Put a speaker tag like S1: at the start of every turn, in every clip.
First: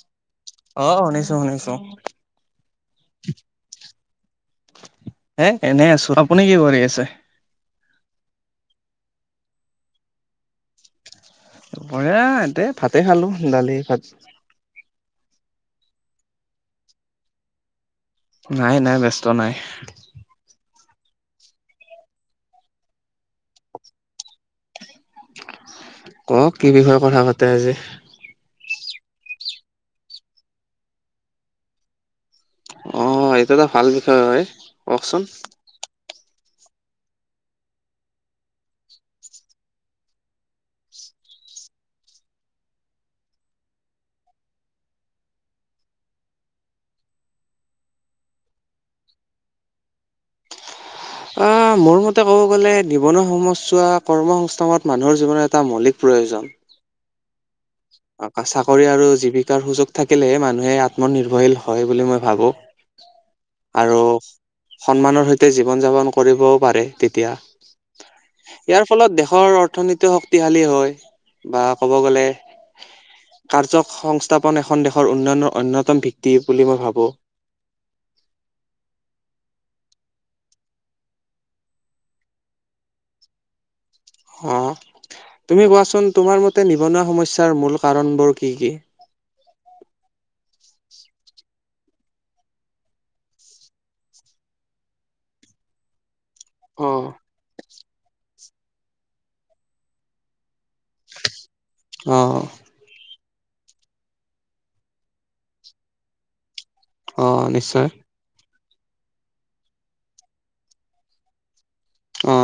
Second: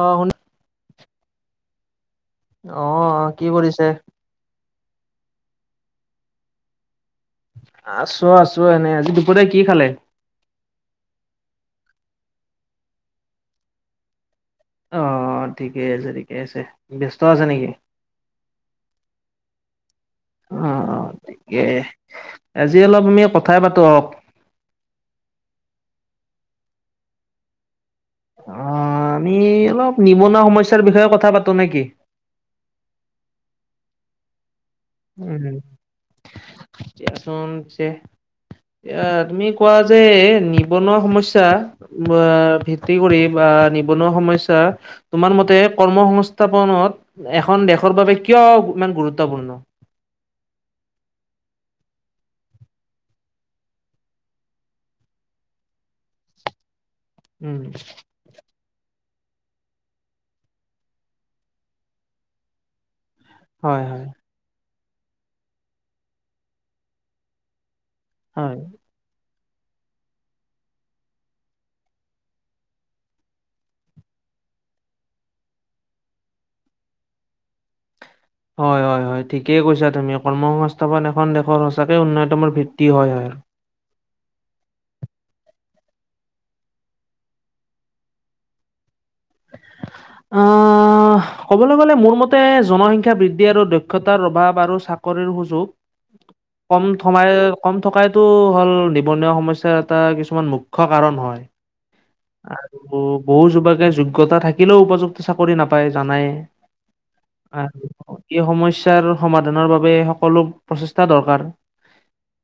S1: অ শুনা
S2: অ শুনিছো শুনিছো
S1: আহ কি কৰিছে?
S2: এ এনে আছো আপুনি কি কৰি আছে?
S1: আছো আছো এনেই আজি দুপৰীয়া কি খালে?
S2: এনে ভাতে খালো দালি ভাত
S1: অ ঠিকে আছে ঠিকে আছে ব্যস্ত আছে নেকি?
S2: নাই নাই ব্যস্ত নাই
S1: অ অ ঠিকে আজি অলপ আমি কথাই পাতো অক
S2: ক কি বিষয়ে কথা পাতে আজি
S1: অ আমি অলপ নিবনুৱা সমস্যাৰ বিষয়ে কথা পাতো নেকি
S2: অ এইটো এটা ভাল বিষয় হয় কওকচোন
S1: উম এটিয়া চোন যে এয়া তুমি কোৱা যে নিবনুৱা সমস্যা ভিত্তি কৰি বা বা নিবনুৱা সমস্যা তোমাৰ মতে কৰ্ম সংস্থাপনত এখন দেশৰ বাবে কিয় অ ইমান গুৰুত্বপূৰ্ণ
S2: অ মোৰ মতে ক'ব গ'লে নিবনুৱা সমস্যা কৰ্ম সংস্থানত মানুহৰ জীৱনৰ এটা মৌলিক প্ৰয়োজন
S1: উম
S2: চাকৰি আৰু জীৱিকাৰ সুযোগ থাকিলে মানুহে আত্মনিৰ্ভৰশীল হয় বুলি মই ভাবো
S1: হয়
S2: আৰু
S1: হয়
S2: সন্মানৰ সৈতে জীৱন যাপন কৰিবও পাৰে তেতিয়া
S1: হয়।
S2: ইয়াৰ ফলত দেশৰ অৰ্থনীতি শক্তিশালী হয় বা ক'ব গ'লে কাৰ্যসংস্থাপন এখন দেশৰ উন্নয়নৰ অন্যতম ভিত্তি বুলি মই ভাবোঁ [inaudible]
S1: হয় হয় হয় ঠিকেই কৈছা তুমি কৰ্ম সংস্থাপন এখন দেশৰ সচাকে উন্নয়তমৰ ভিত্তি হয় হয় [unintelligible] [inaudible]
S2: অহ তুমি কোৱাচোন তোমাৰ মতে নিবনুৱা সমস্যাৰ মূল কাৰণবোৰ কি কি
S1: অ অ ক'বলৈ গ'লে মোৰ মতে জনসংখ্যা বৃদ্ধি আৰু দক্ষতাৰ অভাৱ আৰু চাকৰিৰ সুযোগ [unintelligible]
S2: [inaudible]
S1: কম থমাই কম থকাইতো হ'ল নিবনুৱা সমস্যা এটা কিছুমান মুক্ত [unintelligible] কাৰণ হয় আৰু বহু যোৱকে [unintelligible] অভিজ্ঞতা থাকিলেও উপযুক্ত চাকৰি নাপায় জানাই
S2: অ
S1: আৰু
S2: নিশ্চয়
S1: সেই সময় সমস্যাৰ সমাধানৰ বাবে সকলো প্ৰচেষ্টা দৰকাৰ
S2: অ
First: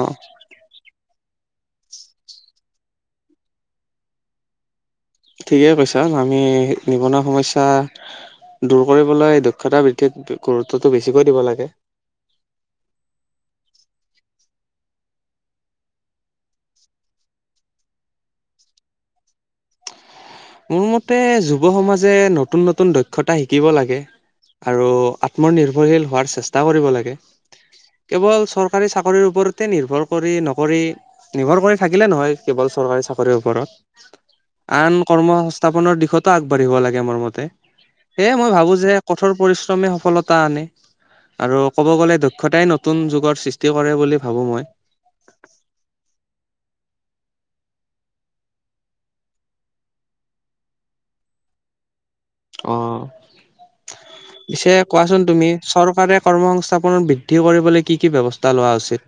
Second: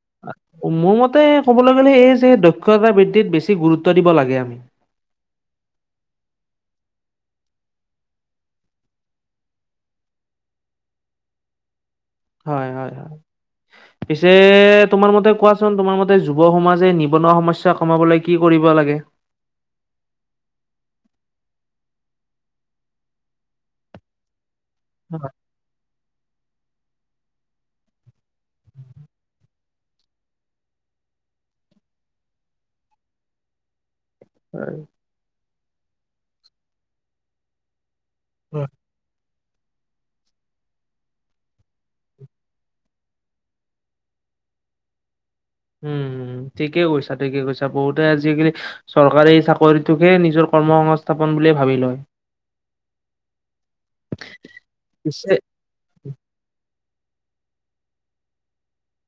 S1: মোৰমতে তাতে ক'বলৈ গ'লে এই যে দক্ষতা বৃদ্ধিত বেছি গুৰুত্ব দিব লাগে আমি।
S2: ঠিকেই কৈছা আমি নিবনুৱা সমস্যা দূৰ কৰিবলৈ দক্ষতা বৃদ্ধিত গুৰুত্বটো বেছিকৈ দিব লাগে।
S1: হয় হয় হয়। পিছে তোমাৰ মতে কোৱাচোন তোমাৰ মতে যুৱ সমাজে নিবনুৱা সমস্যা কমাবলৈ কি কৰিব লাগে?
S2: [inaudible] মোৰ মতে যুৱ সমাজে নতুন নতুন দক্ষতা শিকিব লাগে। আৰু আত্মনিৰ্ভৰশীল হোৱাৰ চেষ্টা কৰিব লাগে। কেৱল চৰকাৰী চাকৰিৰ ওপৰ তে নিৰ্ভৰ কৰি নকৰি নিৰ্ভৰ কৰি থাকিলে নহয় কেৱল চৰকাৰী চাকৰিৰ ওপৰত।
S1: হয়।
S2: আন কৰ্ম সংস্থাপনৰ দিশতা আগবাঢ়িব লাগে মোৰ মতে, সেয়ে মই ভাবো যে কঠোৰ পৰিশ্ৰমে সফলতা আনে। আৰু ক'ব গ'লে দক্ষতাই নতুন যুগৰ সৃষ্টি কৰে বুলি ভাবো মই।
S1: উম ঠিকে কৈছা ঠিকে কৈছা বহুতে আজিকালি চৰকাৰী চাকৰিটোকে নিজৰ কৰ্ম সংস্থাপন বুলিয়ে ভাবি লয়।
S2: অ পিছে কোৱাচোন
S1: পিছে
S2: তুমি চৰকাৰে কৰ্ম সংস্থা ৰ বৃদ্ধি কৰিবলে কি কি ব্যৱস্থা লোৱা উচিত?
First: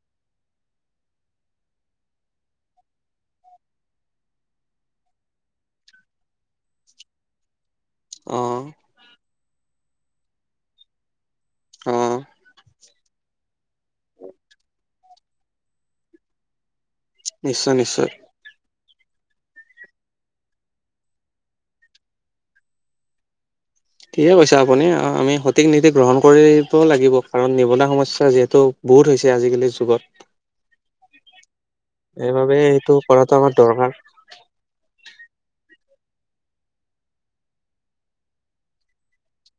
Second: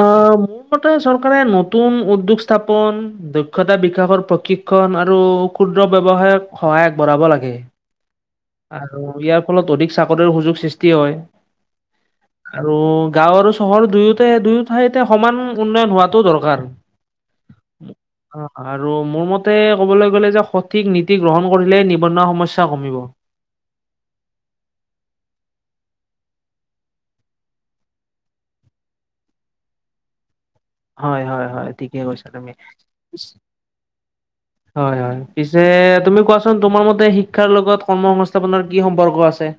S1: অ মোৰ মতে চৰকাৰে নতুন উদ্যোগ স্থাপন দক্ষতা বিকাশৰ প্ৰকৃত শিক্ষণ আৰু ক্ষুদ্ৰ ব্যৱসায়ক সহায় আগবঢ়াব লাগে।
S2: অ',
S1: আৰু ইয়াৰ ফলত অধিক চাকৰিৰ সুযোগ সৃষ্টি হয়।
S2: অ'।
S1: আৰু গাওঁ আৰু চহৰ দুয়োটাই দুয়ো ঠাইতে সমান উন্নয়ন হোৱাটো দৰকাৰ।
S2: নিশ্চয় নিশ্চয়।
S1: অ আৰু মোৰ মতে ক'বলৈ গ'লে যে সঠিক নীতি গ্ৰহণ কৰিলে নিবনুৱা সমস্যা কমিব।
S2: ঠিকে কৈছে আপুনি আমি সঠিক নীতি গ্ৰহণ কৰিব লাগিব কাৰণ নিবনুৱা সমস্যা যিহেতু বহুত হৈছে আজিকালিৰ যুগত।
S1: হয় হয় হয়। ঠিকে কৈছা তুমি।
S2: সেইবাবে এইটো কৰাটো আমাৰ দৰকাৰ।
S1: হয় হয় পিছে তুমি কোৱাচোন তোমাৰ মতে শিক্ষাৰ লগত কৰ্মসংস্থাপনৰ কি সম্পৰ্ক আছে?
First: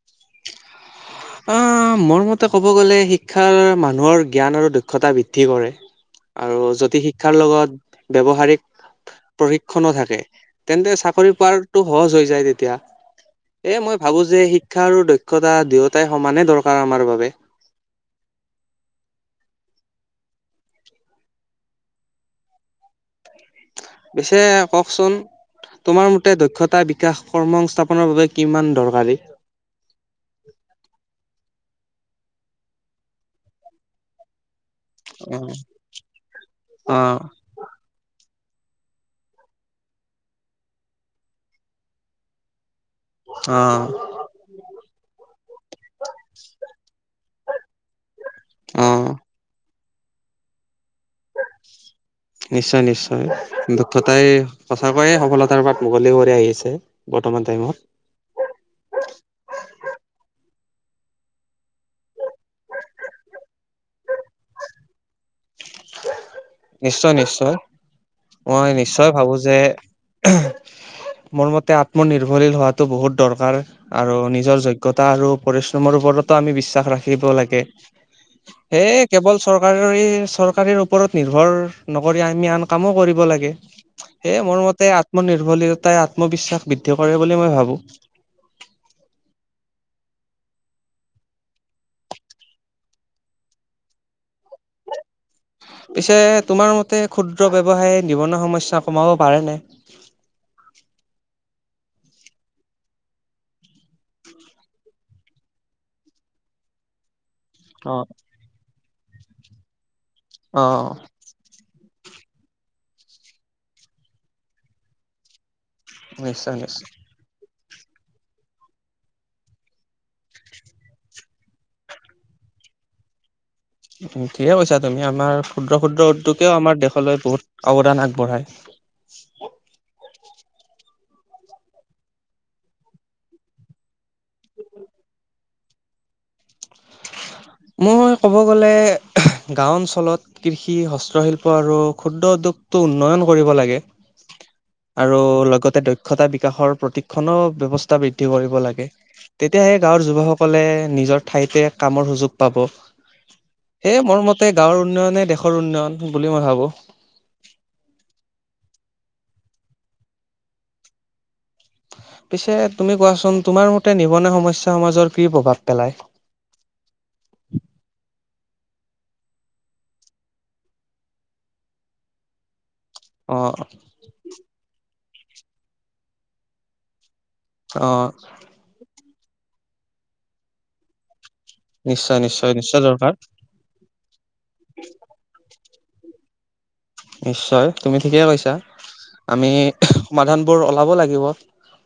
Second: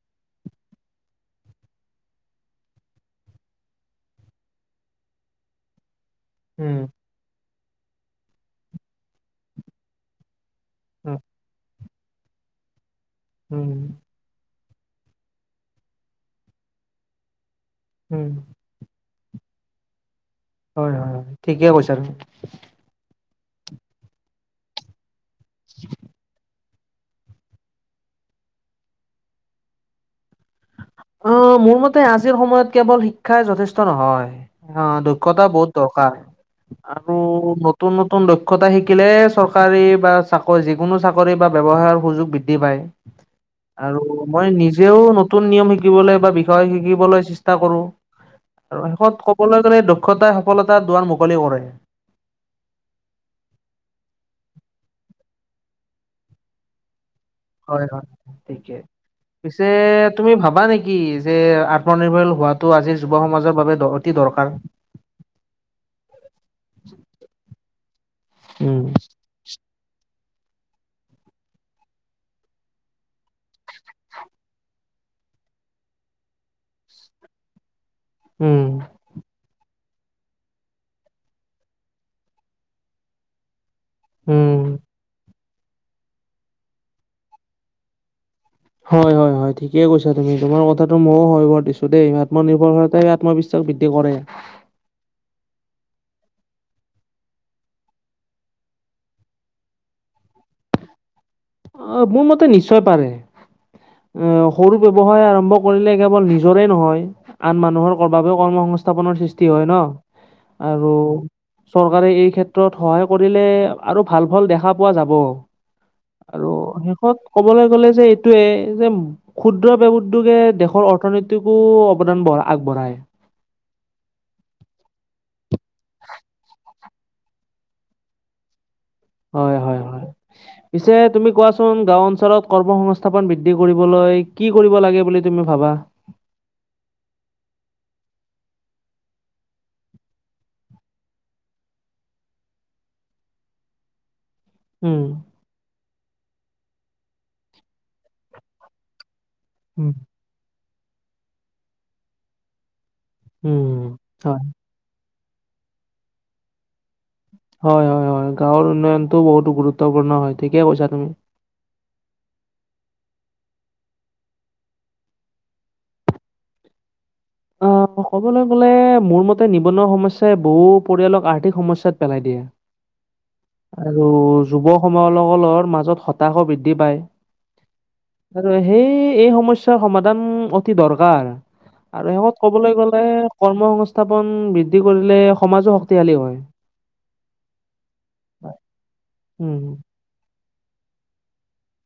S2: [unintelligible] আহ মোৰ মতে ক'ব গ'লে শিক্ষাৰ মানুহৰ জ্ঞান আৰু দক্ষতা বৃদ্ধি কৰে। আৰু
S1: উম
S2: যদি শিক্ষাৰ লগত ব্যৱহাৰিক প্ৰশিক্ষনো থাকে তেন্তে
S1: উম
S2: চাকৰি পোৱাটো সহজ হৈ যায় তেতিয়া
S1: উম
S2: এ মই ভাবো যে শি শিক্ষা আৰু দক্ষতা দুয়োটাই সমানে দৰকাৰ আমাৰ বাবে।
S1: উম। হয় হয় হয় ঠিকে কৈছা তুমি।
S2: পিছে কওঁকচোন তোমাৰ মতে দক্ষতা তাৰ বিকাশ কৰ্ম সংস্থাপনৰ বাবে কিমান দৰকাৰী?
S1: অহ মোৰ মতে আজিৰ সময়ত কেৱল শিক্ষাই যথেষ্ট নহয়। অহ
S2: অ
S1: দক্ষতা বহুত দৰকাৰ
S2: অ
S1: আৰু নতুন নতুন দক্ষ দক্ষতা শিকিলে চৰকাৰী বা চাকৰি যিকোনো চাকৰি বা ব্যৱসায়ৰ সুযোগ বৃদ্ধি পায়। আৰু মই নিজেও নতুন নিয়ম শিকি বলে বা বিষয় শিকিবলৈ চেষ্টা কৰো, আৰু
S2: অ
S1: শেষত কবলৈ গলে দক্ষতা
S2: নিশ্চয় নিশ্চয় দক্ষতাই সঁচা ক্ষুদ্ৰয়ে সফলতাৰ বাট মুকলি কৰি আহিছে বৰ্তমান টাইমত
S1: হয় হয় ঠিকে। পিছে তুমি ভা বা নেকি যে আত্মনিৰ্ভৰশীল হোৱাটো আজিৰ যুৱ সমাজৰ বাবে অতি দৰকাৰ?
S2: নিশ্চয় নিশ্চয়। মই
S1: উম
S2: নিশ্চয় ভাবো যে [unintelligible] মোৰ মতে আত্মনিৰ্ভৰশীল হোৱাটো বহুত দৰকাৰ আৰু নিজৰ যোগ্যতা আৰু পৰিশ্ৰমৰ ওপ ওপৰতো আমি বিশ্বাস ৰাখিব লাগে
S1: উম
S2: সেয়ে কেৱল চৰকাৰৰ চৰকাৰীৰ ওপৰত নিৰ্ভৰ নকৰি আমি আন কামো কৰিব লাগে সেয়ে মোৰ
S1: উম।
S2: মতে আত্মনিৰ্ভলীতাই আত্মবিশ্বাস বৃদ্ধি কৰে বুলি মই ভাবো
S1: হয় হয় হয় ঠিকে কৈছা তুমি তোমাৰ কথাটো ময়ো হয় ভৰ দিছো দেই আত্মনিৰ্ভৰশাই আত্মবিশ্বাস বৃদ্ধি কৰে
S2: [unintelligible] পিছে তোমাৰ মতে ক্ষুদ্ৰ ব্যয়ৱসায় নিবনুৱা সমস্যা কমাব পাৰে নাই [inaudible]
S1: অহ মোৰ মতে নিশ্চয় পাৰে অহ সৰু ব্যৱসায় আৰম্ভ কৰিলে কেৱল নিজৰে নহয় আন মানুহৰ
S2: অ
S1: বাবেও কৰ্ম সংস্থাপনৰ সৃষ্টি হয় ন
S2: অ
S1: আৰু চৰকাৰে এই ক্ষেত্ৰত সহায় কৰিলে আৰু ভাল ফল দেখা পোৱা যাব
S2: নিশ্চয় নিশ্চয়
S1: কব গলে যে এইটোয়ে যে ক্ষুদ্ৰ ব্যৱ উদ্যোগে দেশৰ অৰ্থনীতিকো অৱদান বঢ়া আগবঢ়াই
S2: [unintelligible] উম ঠিকে কৈছা তুমি আমাৰ ক্ষুদ্ৰ ক্ষুদ্ৰ উদ্যোগেও আমাৰ দেশলৈ বহুত অৱদান আগবঢ়ায়
S1: হয় হয় হয় পিছে তুমি কোৱাচোন গাওঁ অঞ্চলত কৰ্ম সংস্থাপন বৃদ্ধি কৰিবলৈ কি কৰিব লাগে বুলি তুমি ভাবা
S2: [inaudible] মই ক'ব গ'লে গাঁও অঞ্চলত কৃষি হস্তশিল্প আৰু ক্ষুদ্ৰ উদ্যোগ উন্নয়ন কৰিব লাগে
S1: উম
S2: আৰু লগতে দক্ষ দক্ষতা বিকাশৰ প্ৰতিক্ষণো ব্যৱস্থা বৃদ্ধি কৰিব লাগে তেতিয়াহে গাঁৱৰ যুৱকসকলে নিজৰ ঠাইতে কামৰ সুযোগ পাব
S1: উম
S2: সেয়ে মোৰ
S1: হয়
S2: মতে গাঁৱৰ উন্নয়নে দেশৰ উন্নয়ন বুলি মই ভাবো
S1: হয় হয় হয় গাঁৱৰ উন্নয়নটো বহুতো গুৰুত্বপূৰ্ণ হয় ঠিকেই কৈছা তুমি
S2: পিছে তুমি কোৱাচোন তোমাৰ মতে নিবনুৱা সমস্যা সমাজৰ কি প্ৰভাৱ পেলায় [inaudible]
S1: অ ক'বলৈ গ'লে মোৰ মতে নিবনুৱা সমস্যাই বহু পৰিয়ালক আৰ্থিক সমস্যাত পেলাই দিয়ে
S2: অ',
S1: আৰু যুৱ সমকলৰ মাজত হতাশও বৃদ্ধি পায়।
S2: অ',
S1: আৰু সেই এই সমস্যাৰ সমাধান অতি দৰকাৰ। আৰু
S2: নিশ্চয়,
S1: শেষত
S2: নিশ্চয়,
S1: কবলৈ
S2: নিশ্চয়
S1: গলে
S2: দৰকাৰ
S1: কৰ্ম সংস্থাপন বৃদ্ধি কৰিলে সমাজো শক্তিশালী হয়।
S2: নিশ্চয় তুমি ঠিকেই কৈছা আমি
S1: উম,
S2: সমাধানবোৰ ওলাব লাগিব।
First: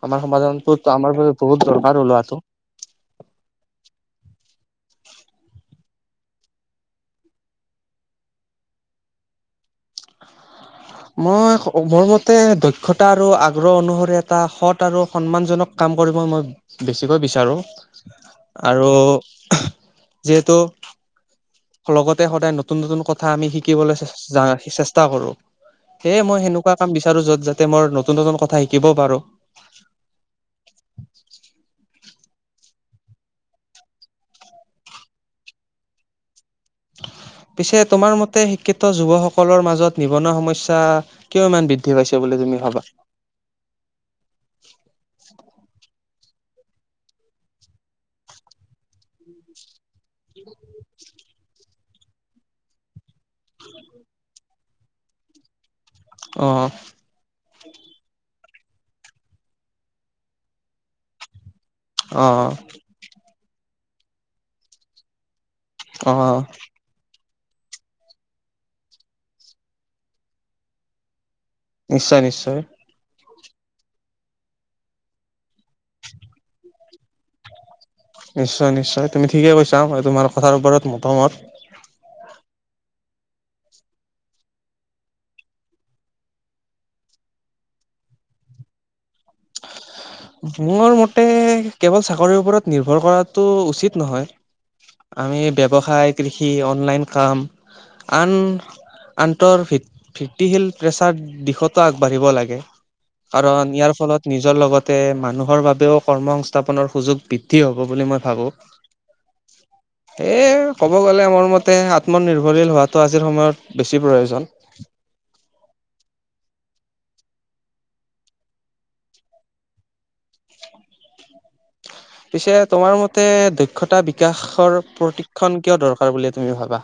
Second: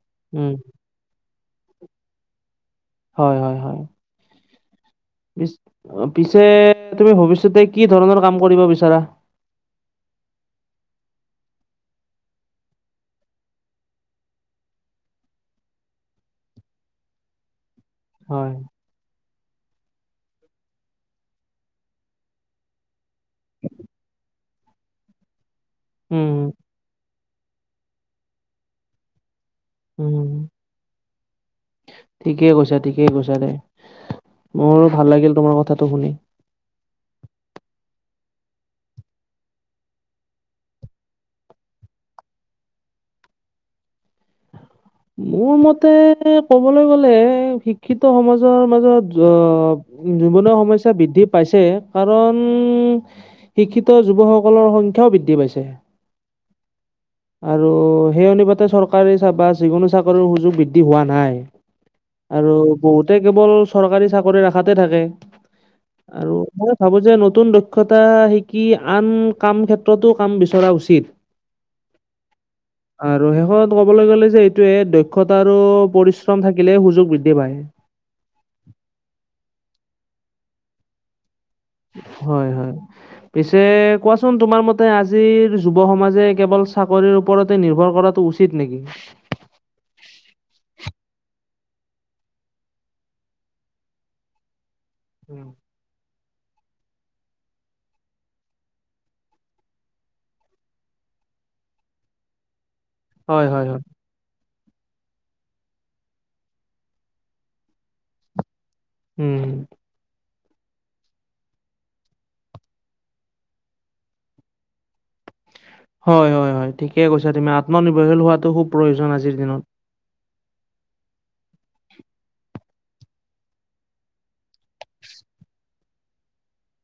S2: আমাৰ
S1: উম,
S2: সমাধান আমাৰ বাবে বহুত দৰকাৰ লোৱাটো
S1: হয় হয় হয়। পি পিছে তুমি ভৱিষ্যতে কি ধৰণৰ কাম কৰিব বিচাৰা
S2: [inaudible] মই মোৰ মতে দক্ষতা আৰু আগ্ৰহ অনুসৰি এটা সৎ আৰু সন্মান জনক কাম ক কৰিবই মই বেছিকৈ বিচাৰোঁ।
S1: হয়।
S2: আৰু যিহেতু লগতে সদায় নতুন নতুন কথা আমি শিকিবলৈ চেষ্টা কৰো সেয়ে
S1: উম,
S2: মই সেনেকুৱা কাম বিচাৰো যত যাতে মই নতুন নতুন কথা শিকিবও পাৰো
S1: উম ঠিকেই কৈছা ঠিকেই কৈছা দে মোৰো ভাল লাগিল তোমাৰ কথাটো শুনি
S2: পিছে তোমাৰ মতে শিক্ষিত যুৱকসকলৰ মাজত নিবনুৱা সমস্যা কিয় ইমান বৃদ্ধি পাইছে বুলি তুমি ভাবা [unintelligible]
S1: মোৰ মতে ক'বলৈ গ'লে শিক্ষিত সমাজৰ মাজত অ নিবনুৱা সমস্যা বৃদ্ধি পাইছে কাৰণ শিক্ষিত যুৱকসকলৰ সংখ্যাও বৃদ্ধি পাইছে
S2: অ
S1: আৰু সেই অনুপাতে চৰকাৰী বা যিকোনো চাকৰিৰ সুযোগ বৃদ্ধি হোৱা নাই
S2: অ',
S1: আৰু বহুতে কেৱল চৰকাৰী চাকৰি আশাতে থাকে আৰু
S2: অ',
S1: ম‌ই ভাবো যে ন নতুন দক্ষতা শিকি আন কামৰ ক্ষেত্ৰতো কাম বিচৰা উচিত
S2: নিশ্চয়-নিশ্চয়
S1: আৰু শেষত কবলৈ গ'লে যে এইটোৱেই দক্ষতা আৰু পৰিশ্ৰম থাকিলে সুযোগ বৃদ্ধি পায়।
S2: নিশ্চয়-নিশ্চয় তুমি ঠিকে কৈছা তোমাৰ কথাৰ ওপৰত মতামত
S1: হয়-হয় পিছে কোৱাচোন তোমাৰ মতে আজিৰ যুৱ সমাজে কেৱল চাকৰিৰ ওপৰতে নিৰ্ভৰ কৰা উচিত নেকি?
S2: [unintelligible] মোৰ মতে কেৱল চাকৰিৰ ওপৰত নিৰ্ভৰ কৰাটো উচিত নহয় আমি ব্যৱসায় কৃষি অনলাইন কাম আন আন্তৰ ভিত্তি-ভিত্তিশীল প্ৰেছাৰ দিশতো আগবাঢ়িব লাগে
S1: হয় হয়
S2: কাৰণ
S1: হয়।
S2: ইয়াৰ ফলত নিজৰ লগত তে মানুহৰ বাবেও কৰ্ম সংস্থাপনৰ সুযোগ বৃদ্ধি হ'ব বুলি মই ভাবোঁ
S1: উম,
S2: এই ক'ব গ'লে মোৰ মতে আত্মনিৰ্ভৰশীল হোৱাটো আজিৰ সময়ত বেছি প্ৰয়োজন [unintelligible]
S1: [unintelligible] হয়-হয়-হয় ঠিকেই কৈছা তুমি আত্মনিৰ্ভৰশীল হোৱাটো খুব প্ৰয়োজন আজিৰ দিনত [unintelligible]
S2: পিছে তোমাৰ মতে দক্ষতা বিকাশৰ প্ৰতিক্ষন কিয় দৰকাৰ বুলি তুমি ভাবা?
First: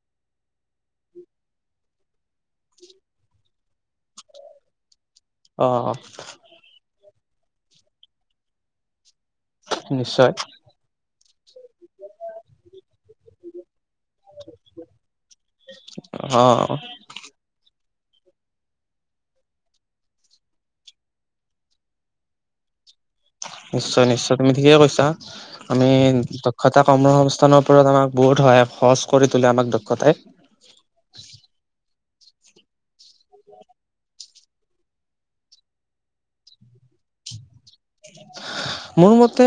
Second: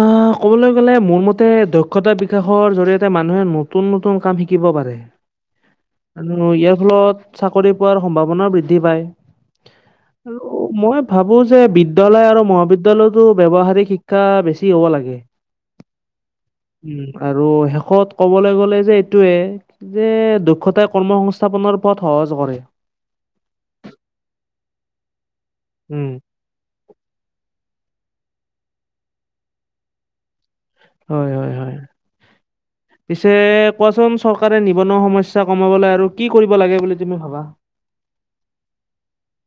S1: অ অ ক'বলৈ গলে মোৰ মতে দক্ষতা বিকাশৰ জৰিয়তে মানুহে নতুন-নতুন কাম শিকিব পাৰে
S2: অ'
S1: আৰু ইয়াৰ ফলত চাকৰি পোৱাৰ সম্ভাৱনাও বৃদ্ধি পায়।
S2: নিশ্চয়,
S1: আৰু মই ভাবো যে বিদ্যালয় আৰু মহাবিদ্যালয়তো ব্যৱহাৰিক শিক্ষা শিক্ষা বেছি হ'ব লাগে
S2: অ'
S1: উম আৰু শেষত ক'বলৈ গ'লে যে এইটোৱেই যে দু দক্ষতাই কৰ্মসংস্থাপনৰ পথ সহজ কৰে
S2: নিশ্চয়-নিশ্চয় তুমি ঠিকেই কৈছা আমি
S1: উম।
S2: দক্ষতা কৰ্মসংস্থাপনৰ ওপৰত আমাক বহুত সহায় সহজ কৰি তোলে আমাক দক্ষতাই
S1: হয়-হয়-হয়
S2: [unintelligible]
S1: পিছে কোৱাচোন চৰকাৰে নিবনুৱা সমস্যা কমাবলৈ আৰু কি কৰিব লাগে বুলি তুমি ভাবা
S2: মোৰ মতে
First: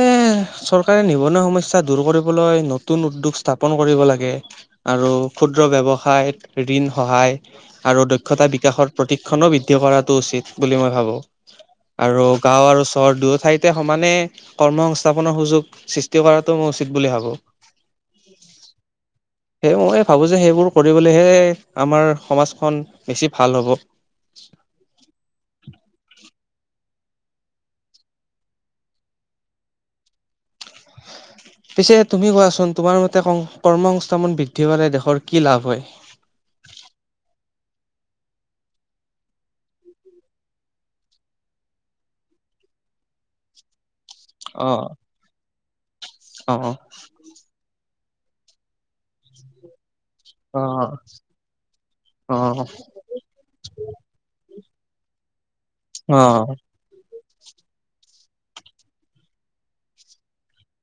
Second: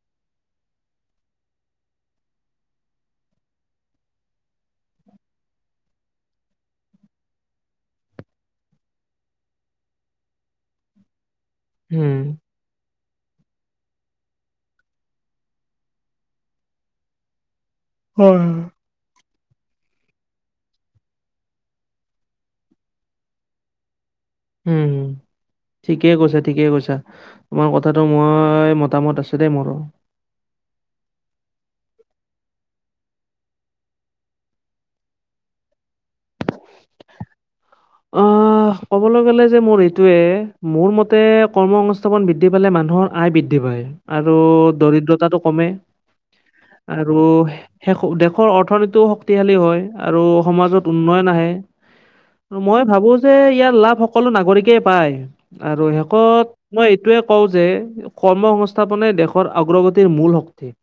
S2: চৰকাৰে নিবনুৱা সমস্যা দূৰ কৰিবলৈ নতুন উদ্যোগ স্থাপন ন কৰিব লাগে আৰু ক্ষুদ্ৰ ব্যৱসায়ত ঋণ সহায় আৰু দক্ষতা বি বিকাশৰ প্ৰশিক্ষণো বৃদ্ধি কৰাটো উচিত বুলি মই ভাবো
S1: উম,
S2: আৰু গাঁও আৰু চহৰ দত ঠাইতে সমানে কৰ্ম সংস্থাপনৰ সুযোগ সৃষ্টি কৰাটো মই উচিত বুলি ভাবোঁ
S1: হয়।
S2: সেই মই ভাবোঁ যে সেইবোৰ কৰিলেহে আমাৰ সমাজখন বেছি ভাল হ'ব
S1: হুম-হুম ঠিকেই কৈছা ঠিকেই কৈছা তোমাৰ কথাটো মই মতামত আছো দেই মোৰো
S2: পিছে তুমি কোৱাচোন তোমাৰ মতে কৰ্মসংস্থাপন বৃদ্ধি পালে দেশৰ কি লাভ হয়? [unintelligible] [unintelligible]
S1: অ ক'বলৈ গলে যে মোৰ এইটোৱেই মোৰ মতে কৰ্মসংস্থাপন বৃদ্ধি পালে মানুহৰ আয় বৃদ্ধি পায় আৰু
S2: অ',
S1: দৰিদ্ৰতাটো কমে
S2: অ',
S1: আৰু দেশৰ অৰ্থনীতিও শক্তিশালী হয় আৰু সমাজত
S2: অ',
S1: উন্নয়ন আহে।
S2: অ',
S1: মই ভাবোঁ যে ইয়াৰ লাভ সকলো নাগৰিকেই পায় আৰু শেষত
S2: অ',
S1: মই এইটোৱেই কওঁ যে কৰ্মসংস্থাপনে দেশৰ অগ্ৰগতিৰ মূল শক্তি।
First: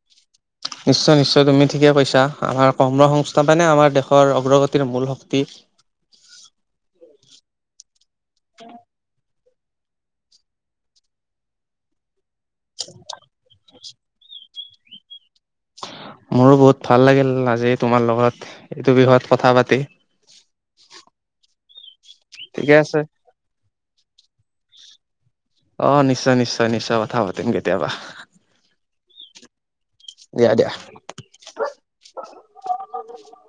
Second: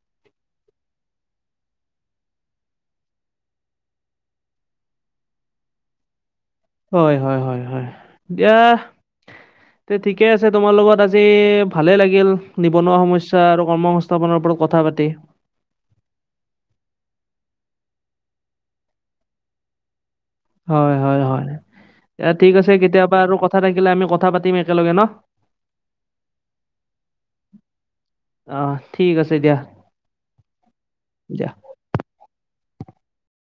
S2: নিশ্চয়- নিশ্চয় তুমি ঠিকে কৈছা আমাৰ কৰ্ম সংস্থাপনে আমাৰ দেশৰ অগ্ৰগতিৰ মূল শক্তি। [inaudible]
S1: হয়', হয়', হয়', হয় ', এতিয়া তে ঠিকে আছে তোমাৰ লগত আজি ভালে লাগিল নিবনুৱা সমস্যা আৰু কৰ্ম সংস্থাপনৰ ওপৰত কথা পাতি।
S2: মোৰো বহুত ভাল লাগিল আজি তোমাৰ লগত এইটো বিষয়ত কথা পাতি।
S1: এ ঠিক আছে কেতিয়াবা আৰু কথা থাকিলে আমি কথা পাতিম একেলগে ন।
S2: অ নিশ্চয় নিশ্চয় নিশ্চয় কথা পাতিম কেতিয়াবা।
S1: অ ঠিক আছে দিয়া।
S2: দিয়া দিয়া
S1: দিয়া